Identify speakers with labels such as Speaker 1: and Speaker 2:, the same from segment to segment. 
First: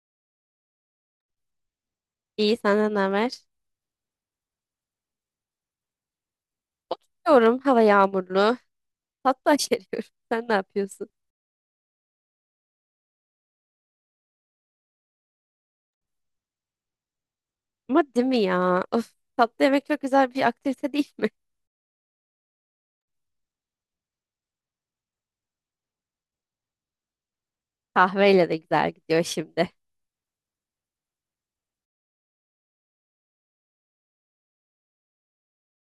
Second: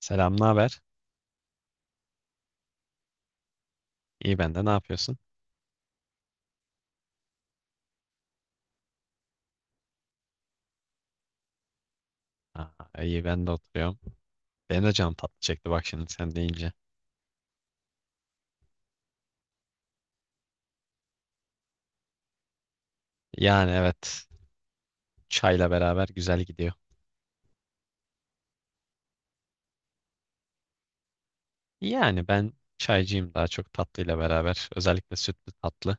Speaker 1: Selam, ne haber?
Speaker 2: İyi, senden ne haber?
Speaker 1: İyi ben de, ne yapıyorsun?
Speaker 2: Oturuyorum, hava yağmurlu. Tatlı aşeriyorum. Sen ne yapıyorsun?
Speaker 1: İyi ben de oturuyorum. Benim de canım tatlı çekti, bak şimdi sen deyince.
Speaker 2: Ama değil mi ya? Of, tatlı yemek çok güzel bir aktivite değil mi?
Speaker 1: Yani evet, çayla beraber güzel gidiyor.
Speaker 2: Kahveyle de güzel gidiyor şimdi.
Speaker 1: Yani ben çaycıyım daha çok tatlıyla beraber. Özellikle sütlü tatlı.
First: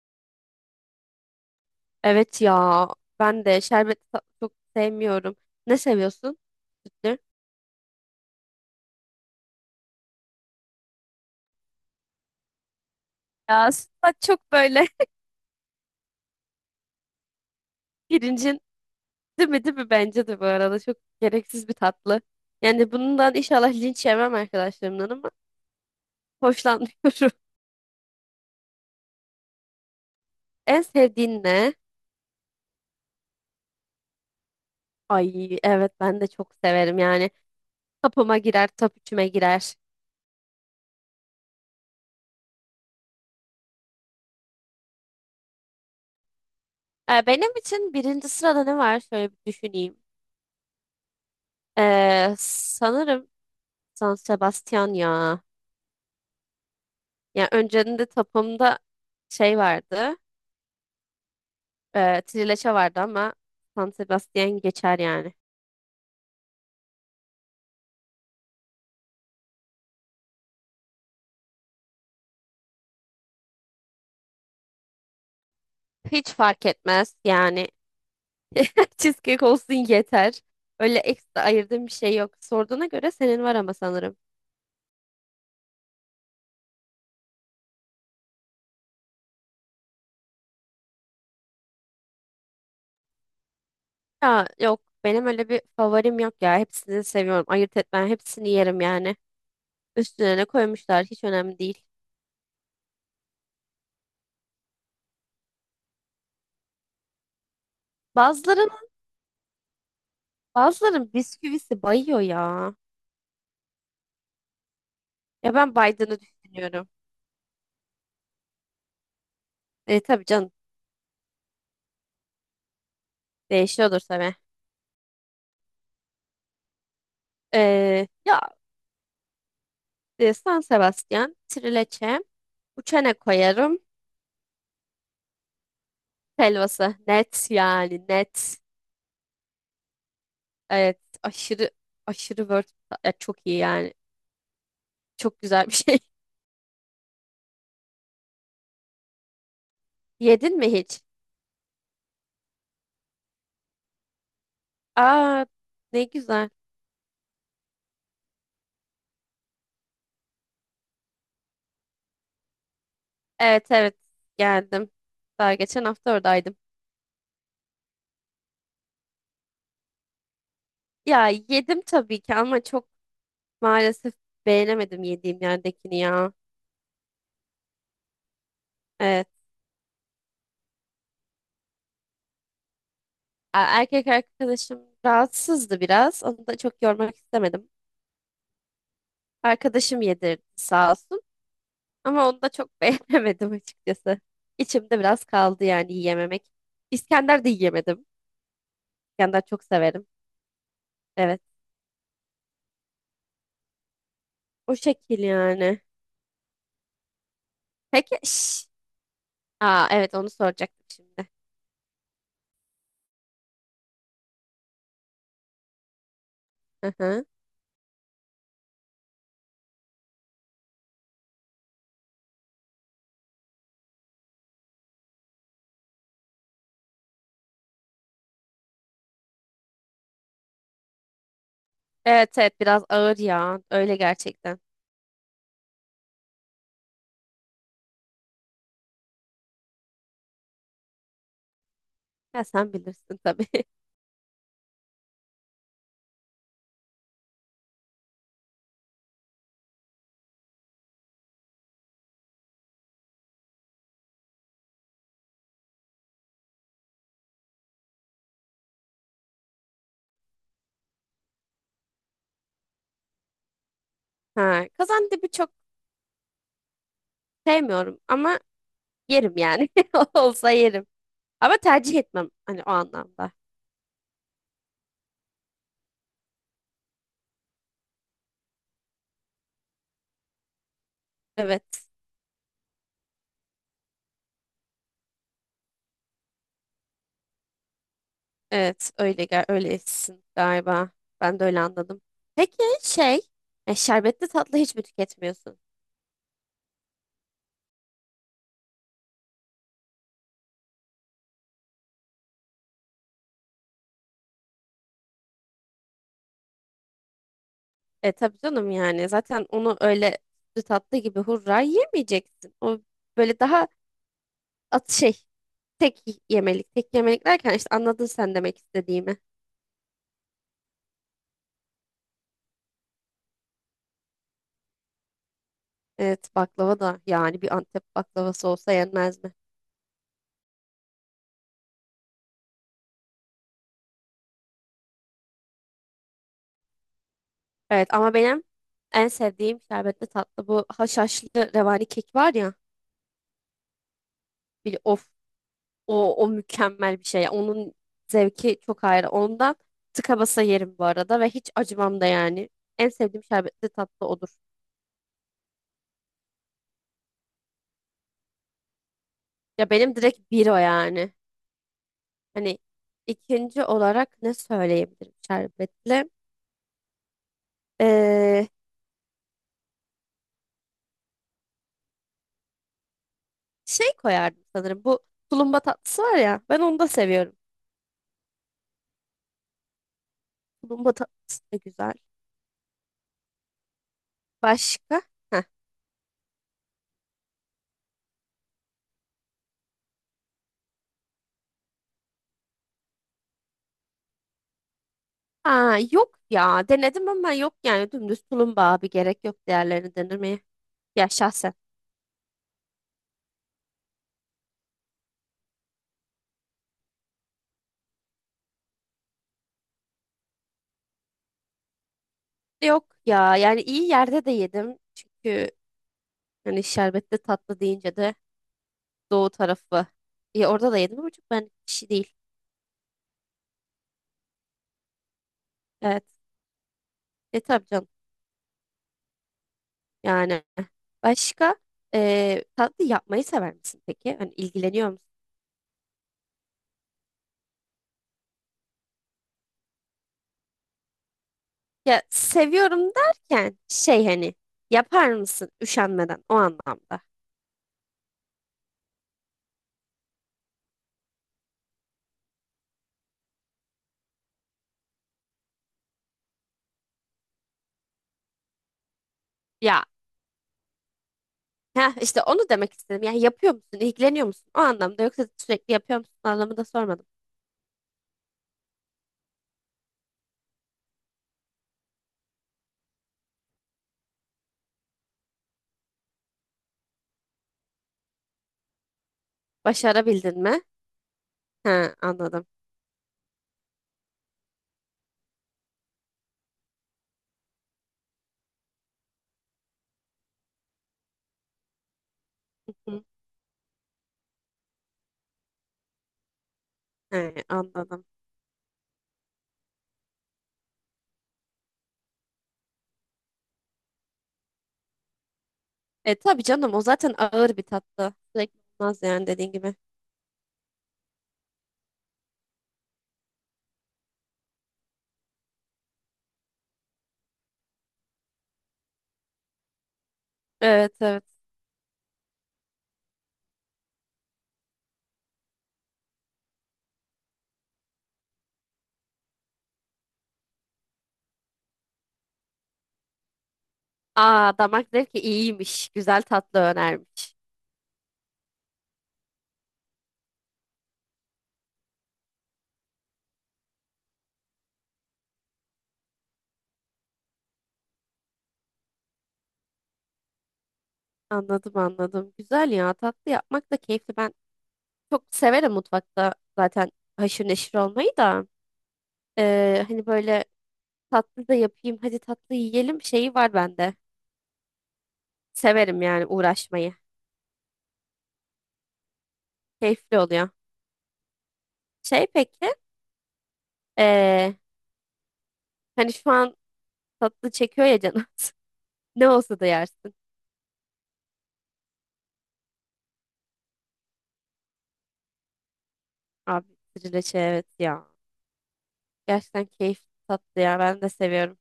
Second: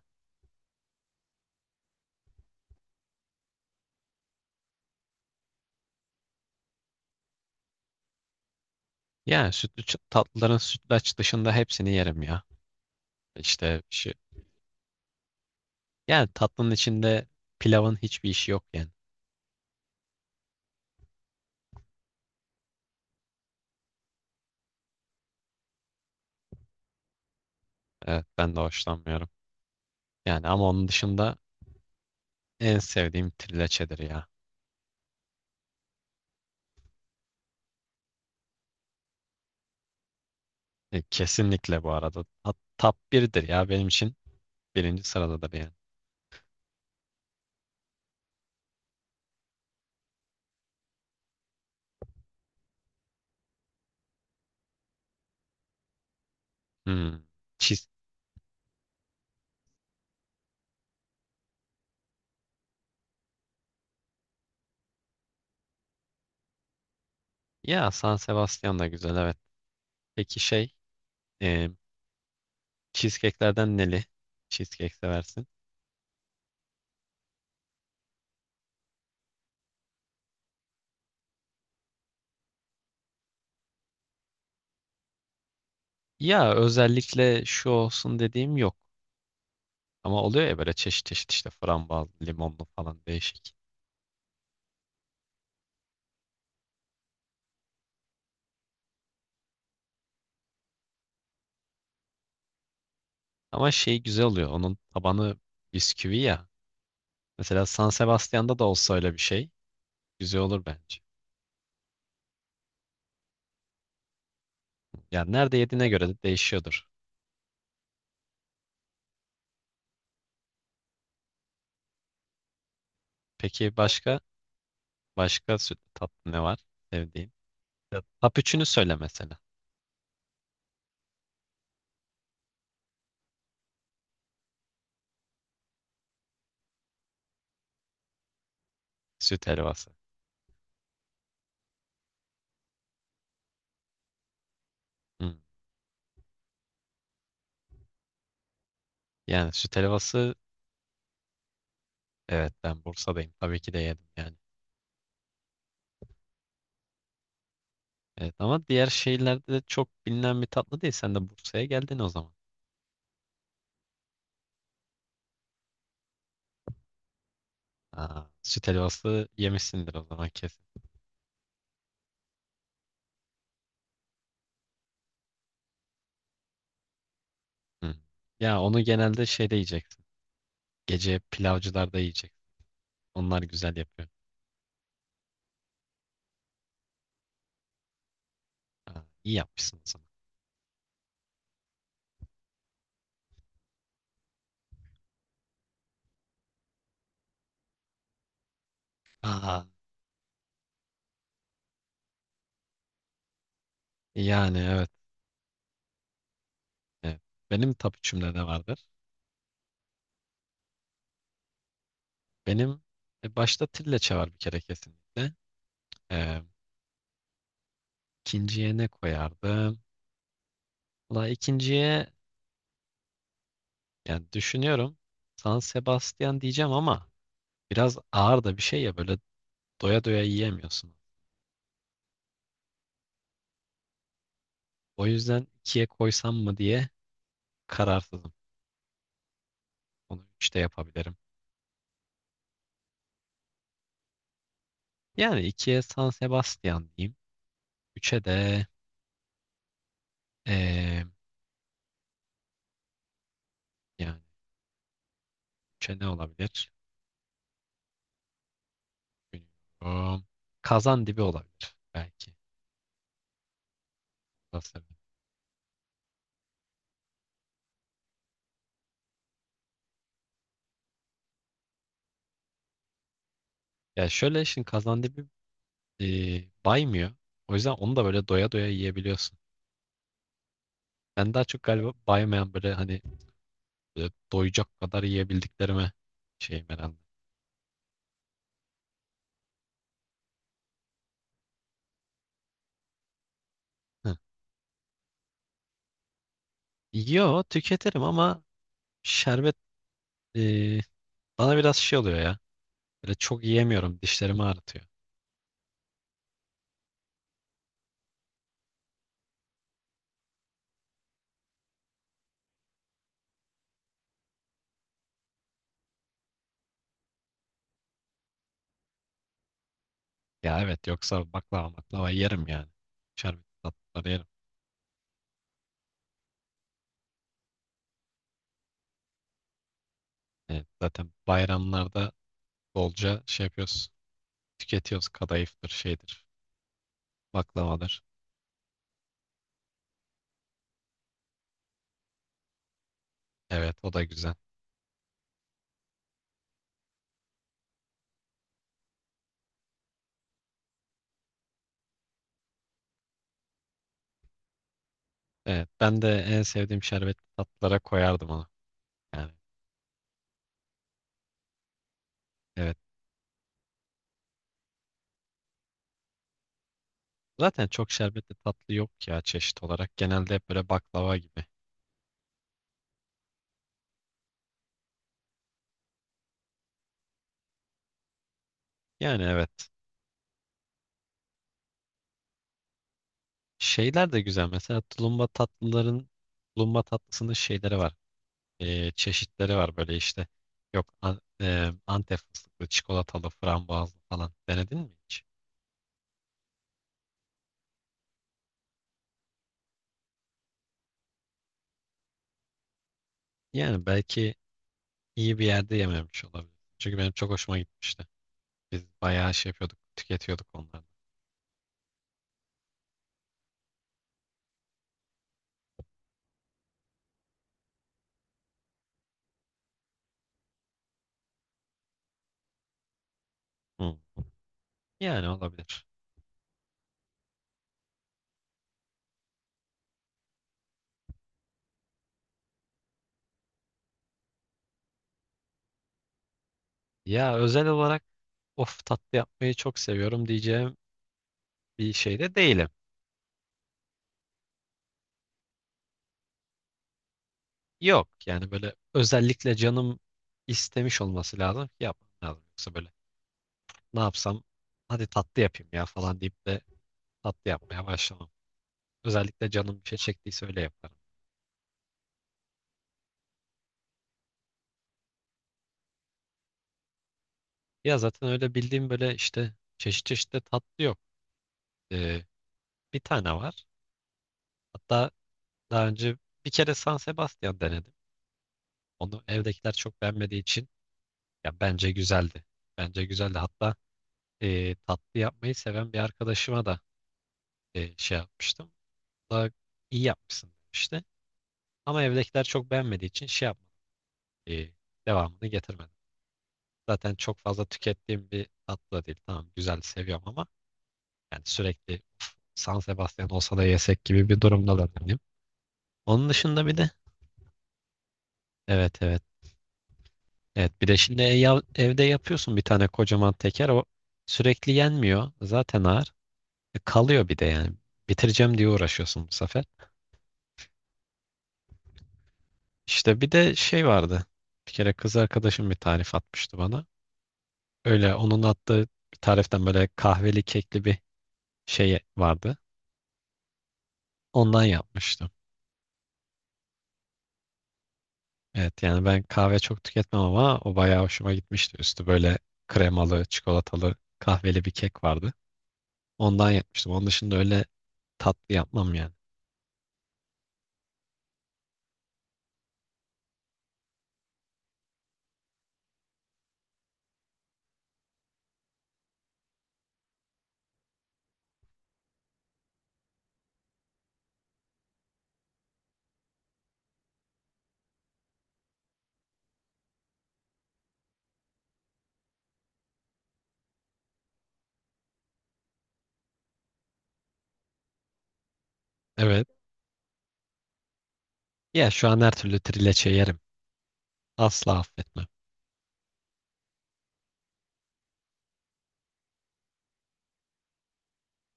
Speaker 2: Evet ya, ben de şerbetli tatlı çok sevmiyorum. Ne seviyorsun? Sütlü.
Speaker 1: Yani tatlıların sütlaç dışında hepsini yerim ya.
Speaker 2: Ya
Speaker 1: İşte şu,
Speaker 2: sütlaç çok böyle
Speaker 1: yani tatlının içinde pilavın hiçbir işi
Speaker 2: pirincin,
Speaker 1: yok yani.
Speaker 2: değil mi, bence de bu arada çok gereksiz bir tatlı. Yani bundan inşallah linç yemem arkadaşlarımdan ama hoşlanmıyorum.
Speaker 1: Evet ben de hoşlanmıyorum. Yani ama
Speaker 2: En
Speaker 1: onun dışında
Speaker 2: sevdiğin ne?
Speaker 1: en sevdiğim trileçedir ya.
Speaker 2: Ay evet ben de çok severim yani. Tapıma girer, top üçüme girer.
Speaker 1: Kesinlikle bu arada. Top 1'dir ya benim için. Birinci sırada da beğen.
Speaker 2: Benim için birinci sırada ne var? Şöyle bir düşüneyim. Sanırım San Sebastian ya.
Speaker 1: Hmm.
Speaker 2: Yani
Speaker 1: Cheese.
Speaker 2: önceden tapımda şey vardı. E, trileçe vardı ama San Sebastian geçer yani.
Speaker 1: Ya San Sebastian da güzel, evet. Peki şey, e, cheesecake'lerden neli cheesecake seversin?
Speaker 2: Hiç fark etmez yani. Cheesecake olsun yeter. Öyle ekstra ayırdığım bir şey yok. Sorduğuna göre senin var ama sanırım.
Speaker 1: Ya özellikle şu olsun dediğim yok. Ama oluyor ya, böyle çeşit çeşit işte frambuaz, limonlu falan, değişik.
Speaker 2: Ya yok benim öyle bir favorim yok ya. Hepsini seviyorum. Ayırt etmem. Hepsini yerim yani. Üstüne ne koymuşlar hiç önemli değil.
Speaker 1: Ama şey güzel oluyor. Onun tabanı bisküvi ya. Mesela San Sebastian'da da
Speaker 2: Bazıların
Speaker 1: olsa öyle bir şey güzel olur bence.
Speaker 2: bazıların bisküvisi bayıyor ya.
Speaker 1: Yani
Speaker 2: Ya
Speaker 1: nerede
Speaker 2: ben
Speaker 1: yediğine göre
Speaker 2: baydığını
Speaker 1: de
Speaker 2: düşünüyorum.
Speaker 1: değişiyordur.
Speaker 2: E tabii canım,
Speaker 1: Peki
Speaker 2: değişiyordur
Speaker 1: başka
Speaker 2: tabii.
Speaker 1: başka sütlü tatlı ne var sevdiğin? Ya,
Speaker 2: Ee,
Speaker 1: top
Speaker 2: ya
Speaker 1: üçünü söyle mesela.
Speaker 2: San Sebastian, trileçe, uçene koyarım. Helvası net yani net.
Speaker 1: Süt helvası.
Speaker 2: Evet, aşırı aşırı word ya, çok iyi yani.
Speaker 1: Hmm.
Speaker 2: Çok güzel bir şey.
Speaker 1: Yani süt helvası,
Speaker 2: Yedin mi hiç?
Speaker 1: evet, ben Bursa'dayım. Tabii ki de yedim yani.
Speaker 2: Aa, ne güzel.
Speaker 1: Evet ama diğer şehirlerde de çok bilinen bir tatlı değil. Sen de Bursa'ya geldin o zaman.
Speaker 2: Evet evet, geldim. Daha geçen hafta oradaydım.
Speaker 1: Süt helvası yemişsindir o zaman kesin.
Speaker 2: Ya yedim tabii ki ama çok, maalesef beğenemedim yediğim yerdekini ya.
Speaker 1: Hmm. Ya onu
Speaker 2: Evet.
Speaker 1: genelde şeyde yiyeceksin. Gece pilavcılarda yiyeceksin. Onlar güzel
Speaker 2: Erkek
Speaker 1: yapıyor.
Speaker 2: arkadaşım rahatsızdı biraz. Onu da çok yormak istemedim.
Speaker 1: İyi yapmışsın o
Speaker 2: Arkadaşım
Speaker 1: zaman.
Speaker 2: yedirdi sağ olsun. Ama onu da çok beğenemedim açıkçası. İçimde biraz kaldı yani yiyememek. İskender de yiyemedim. İskender çok
Speaker 1: Aa,
Speaker 2: severim. Evet.
Speaker 1: yani
Speaker 2: O
Speaker 1: evet.
Speaker 2: şekil yani.
Speaker 1: Evet. Benim
Speaker 2: Peki.
Speaker 1: tapuçumda ne
Speaker 2: Şş.
Speaker 1: vardır?
Speaker 2: Aa, evet onu soracaktım şimdi.
Speaker 1: Benim, başta trileçe var bir kere kesinlikle. Ee,
Speaker 2: Hı hı.
Speaker 1: ikinciye ne koyardım? Valla ikinciye, yani düşünüyorum, San Sebastian diyeceğim ama biraz ağır da bir şey ya, böyle doya doya yiyemiyorsun.
Speaker 2: Evet evet, biraz ağır ya. Öyle gerçekten.
Speaker 1: O yüzden ikiye koysam mı diye kararsızım. Onu üçte yapabilirim.
Speaker 2: Ya sen bilirsin tabii.
Speaker 1: Yani ikiye San Sebastian diyeyim. Üçe de eee, yani üçe ne olabilir? Bilmiyorum. Kazandibi olabilir belki.
Speaker 2: Ha,
Speaker 1: Basarım.
Speaker 2: kazandibi çok sevmiyorum ama yerim yani. Olsa yerim. Ama tercih etmem hani o anlamda.
Speaker 1: Ya şöyle şimdi Kazandibi baymıyor. O yüzden onu da böyle doya doya yiyebiliyorsun. Ben daha çok
Speaker 2: Evet.
Speaker 1: galiba baymayan, böyle hani, böyle doyacak kadar yiyebildiklerime şeyim herhalde.
Speaker 2: Evet, öyle gel öylesin galiba. Ben de öyle anladım. Peki şey,
Speaker 1: Hı.
Speaker 2: şerbetli tatlı hiç mi tüketmiyorsun?
Speaker 1: Yo, tüketirim ama şerbet, e, bana biraz şey oluyor ya. Böyle çok yiyemiyorum. Dişlerimi ağrıtıyor.
Speaker 2: E tabii canım yani. Zaten onu öyle sütlü tatlı gibi hurra yemeyeceksin. O böyle daha at şey, tek yemelik. Tek yemelik derken işte anladın sen demek istediğimi.
Speaker 1: Ya evet, yoksa baklava baklava yerim yani. Şerbet tatlıları yerim.
Speaker 2: Evet, baklava da yani bir Antep baklavası olsa yenmez mi?
Speaker 1: Evet, zaten bayramlarda bolca şey yapıyoruz. Tüketiyoruz. Kadayıftır şeydir.
Speaker 2: Evet
Speaker 1: Baklavadır.
Speaker 2: ama benim en sevdiğim şerbetli tatlı bu haşhaşlı revani kek var ya.
Speaker 1: Evet o da güzel.
Speaker 2: Bir of, o, o mükemmel bir şey. Onun zevki çok ayrı. Ondan tıka basa yerim bu arada ve hiç acımam da yani. En sevdiğim şerbetli tatlı odur.
Speaker 1: Evet, ben de en sevdiğim şerbetli tatlılara koyardım onu. Yani
Speaker 2: Ya benim direkt bir o yani. Hani
Speaker 1: evet.
Speaker 2: ikinci olarak ne söyleyebilirim şerbetli?
Speaker 1: Zaten çok şerbetli
Speaker 2: Ee,
Speaker 1: tatlı yok ya çeşit olarak. Genelde hep böyle baklava gibi.
Speaker 2: Şey koyardım sanırım. Bu tulumba tatlısı var ya. Ben onu da seviyorum.
Speaker 1: Yani evet.
Speaker 2: Tulumba tatlısı da güzel.
Speaker 1: Şeyler de güzel. Mesela
Speaker 2: Başka?
Speaker 1: tulumba
Speaker 2: Heh.
Speaker 1: tatlıların, tulumba tatlısının şeyleri var. Çeşitleri var böyle işte. Yok an, Antep fıstıklı, çikolatalı, frambuazlı falan. Denedin mi hiç?
Speaker 2: Ha, yok ya denedim ama yok yani dümdüz tulumba abi, gerek yok değerlerini denemeye. Ya şahsen.
Speaker 1: Yani belki iyi bir yerde yememiş olabilir. Çünkü benim çok hoşuma gitmişti. Biz bayağı şey yapıyorduk, tüketiyorduk onları.
Speaker 2: Yok ya, yani iyi yerde de yedim. Çünkü hani şerbetli tatlı deyince de doğu tarafı. Ya orada da yedim ama çok ben kişi değil.
Speaker 1: Hı. Yani olabilir.
Speaker 2: Evet. E tabii canım. Yani başka, tatlı yapmayı sever misin peki? Hani ilgileniyor musun?
Speaker 1: Ya özel olarak of tatlı yapmayı çok seviyorum diyeceğim bir
Speaker 2: Ya
Speaker 1: şey de değilim.
Speaker 2: seviyorum derken şey hani, yapar mısın üşenmeden, o anlamda.
Speaker 1: Yok yani, böyle özellikle canım istemiş olması lazım ki yapmam lazım. Yoksa böyle ne yapsam, hadi tatlı yapayım ya falan deyip de tatlı yapmaya başlamam. Özellikle
Speaker 2: Ya,
Speaker 1: canım bir şey çektiyse öyle yaparım.
Speaker 2: ha işte onu demek istedim. Yani yapıyor musun? İlgileniyor musun? O anlamda, yoksa sürekli yapıyor musun anlamında sormadım.
Speaker 1: Ya zaten öyle bildiğim böyle işte çeşit çeşit de tatlı yok. Ee, bir tane var. Hatta daha önce bir kere San Sebastian denedim. Onu evdekiler çok
Speaker 2: Başarabildin
Speaker 1: beğenmediği
Speaker 2: mi?
Speaker 1: için, ya
Speaker 2: Ha
Speaker 1: bence
Speaker 2: anladım.
Speaker 1: güzeldi. Bence güzeldi. Hatta tatlı yapmayı seven bir arkadaşıma da şey yapmıştım. O da iyi yapmışsın demişti. Ama evdekiler çok
Speaker 2: Hı.
Speaker 1: beğenmediği için şey yapmadım. E, devamını getirmedim. Zaten çok
Speaker 2: He,
Speaker 1: fazla
Speaker 2: anladım.
Speaker 1: tükettiğim bir tatlı da değil. Tamam güzel seviyorum ama yani sürekli "Of, San Sebastian olsa da yesek" gibi bir durumda da değilim.
Speaker 2: E
Speaker 1: Onun
Speaker 2: tabii
Speaker 1: dışında
Speaker 2: canım, o
Speaker 1: bir de,
Speaker 2: zaten ağır bir tatlı. Sürekli olmaz
Speaker 1: evet evet.
Speaker 2: yani dediğin gibi.
Speaker 1: Evet bir de şimdi evde yapıyorsun bir tane kocaman teker, o sürekli yenmiyor. Zaten ağır. Kalıyor bir de yani. Bitireceğim diye uğraşıyorsun bu sefer.
Speaker 2: Evet evet.
Speaker 1: İşte bir de şey vardı. Bir kere kız arkadaşım bir tarif atmıştı bana. Öyle onun attığı bir tariften böyle kahveli kekli bir şey vardı.
Speaker 2: Aa,
Speaker 1: Ondan
Speaker 2: damak zevki
Speaker 1: yapmıştım.
Speaker 2: iyiymiş. Güzel tatlı önermiş.
Speaker 1: Evet yani ben kahve çok tüketmem ama o bayağı hoşuma gitmişti. Üstü böyle kremalı, çikolatalı, kahveli bir kek vardı. Ondan yapmıştım. Onun dışında öyle tatlı yapmam yani.
Speaker 2: Anladım anladım. Güzel ya, tatlı yapmak da keyifli. Ben çok severim mutfakta zaten haşır neşir olmayı da. Hani böyle tatlı da yapayım, hadi tatlı yiyelim şeyi var bende. Severim yani uğraşmayı. Keyifli oluyor. Şey peki, eee, hani şu an tatlı çekiyor ya canım. Ne
Speaker 1: Evet.
Speaker 2: olsa da yersin.
Speaker 1: Ya şu an her türlü trileçe yerim. Asla affetmem.
Speaker 2: Abi, trileçe evet ya. Gerçekten keyifli tatlı ya. Ben de seviyorum.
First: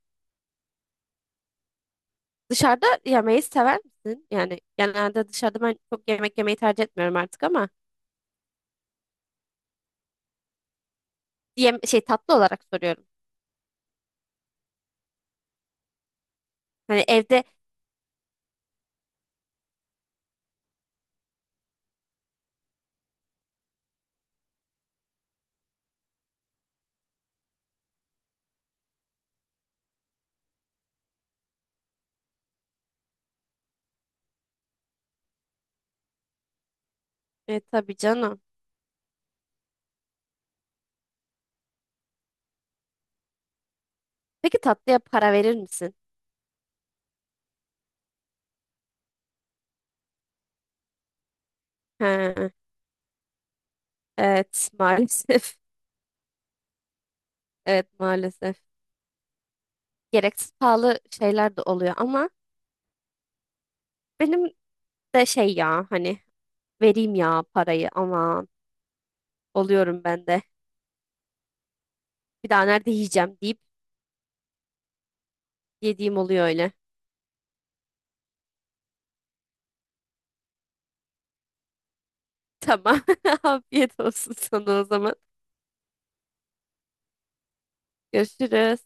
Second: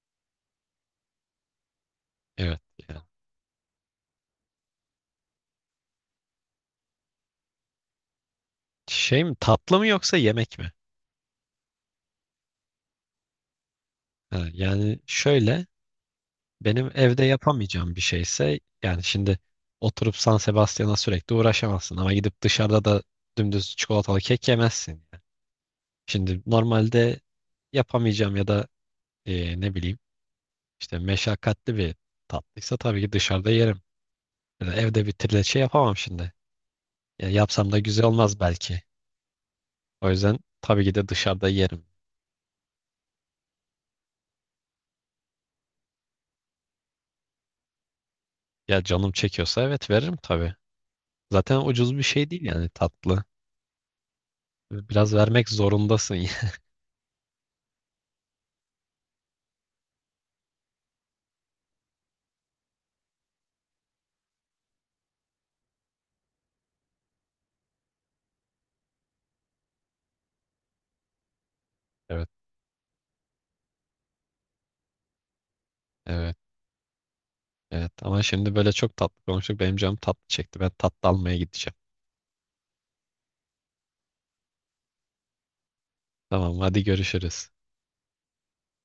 Speaker 1: Evet.
Speaker 2: Dışarıda
Speaker 1: Yani.
Speaker 2: yemeği sever misin? Yani genelde dışarıda ben çok yemek yemeyi tercih etmiyorum artık ama
Speaker 1: Şey mi, tatlı mı yoksa yemek mi?
Speaker 2: yem şey, tatlı olarak soruyorum.
Speaker 1: Ha, yani şöyle, benim
Speaker 2: Hani
Speaker 1: evde
Speaker 2: evde,
Speaker 1: yapamayacağım bir şeyse, yani şimdi oturup San Sebastian'a sürekli uğraşamazsın ama gidip dışarıda da dümdüz çikolatalı kek yemezsin. Yani. Şimdi normalde yapamayacağım ya da ne bileyim işte meşakkatli bir tatlıysa tabii ki dışarıda yerim. Yani evde bir trileçe yapamam şimdi. Ya
Speaker 2: e,
Speaker 1: yapsam da
Speaker 2: tabii
Speaker 1: güzel olmaz
Speaker 2: canım.
Speaker 1: belki. O yüzden tabii ki de dışarıda yerim.
Speaker 2: Peki tatlıya para verir misin?
Speaker 1: Ya canım çekiyorsa evet, veririm tabii. Zaten ucuz bir şey değil
Speaker 2: Ha,
Speaker 1: yani tatlı.
Speaker 2: evet
Speaker 1: Biraz vermek
Speaker 2: maalesef.
Speaker 1: zorundasın.
Speaker 2: Evet maalesef. Gereksiz pahalı şeyler de oluyor ama benim de şey ya, hani vereyim ya parayı aman oluyorum ben de.
Speaker 1: Evet,
Speaker 2: Bir daha nerede yiyeceğim deyip yediğim
Speaker 1: evet.
Speaker 2: oluyor öyle.
Speaker 1: Evet ama şimdi böyle çok tatlı konuştuk. Benim canım tatlı çekti. Ben tatlı almaya gideceğim.
Speaker 2: Tamam. Afiyet olsun sana o zaman.
Speaker 1: Tamam hadi görüşürüz.
Speaker 2: Görüşürüz.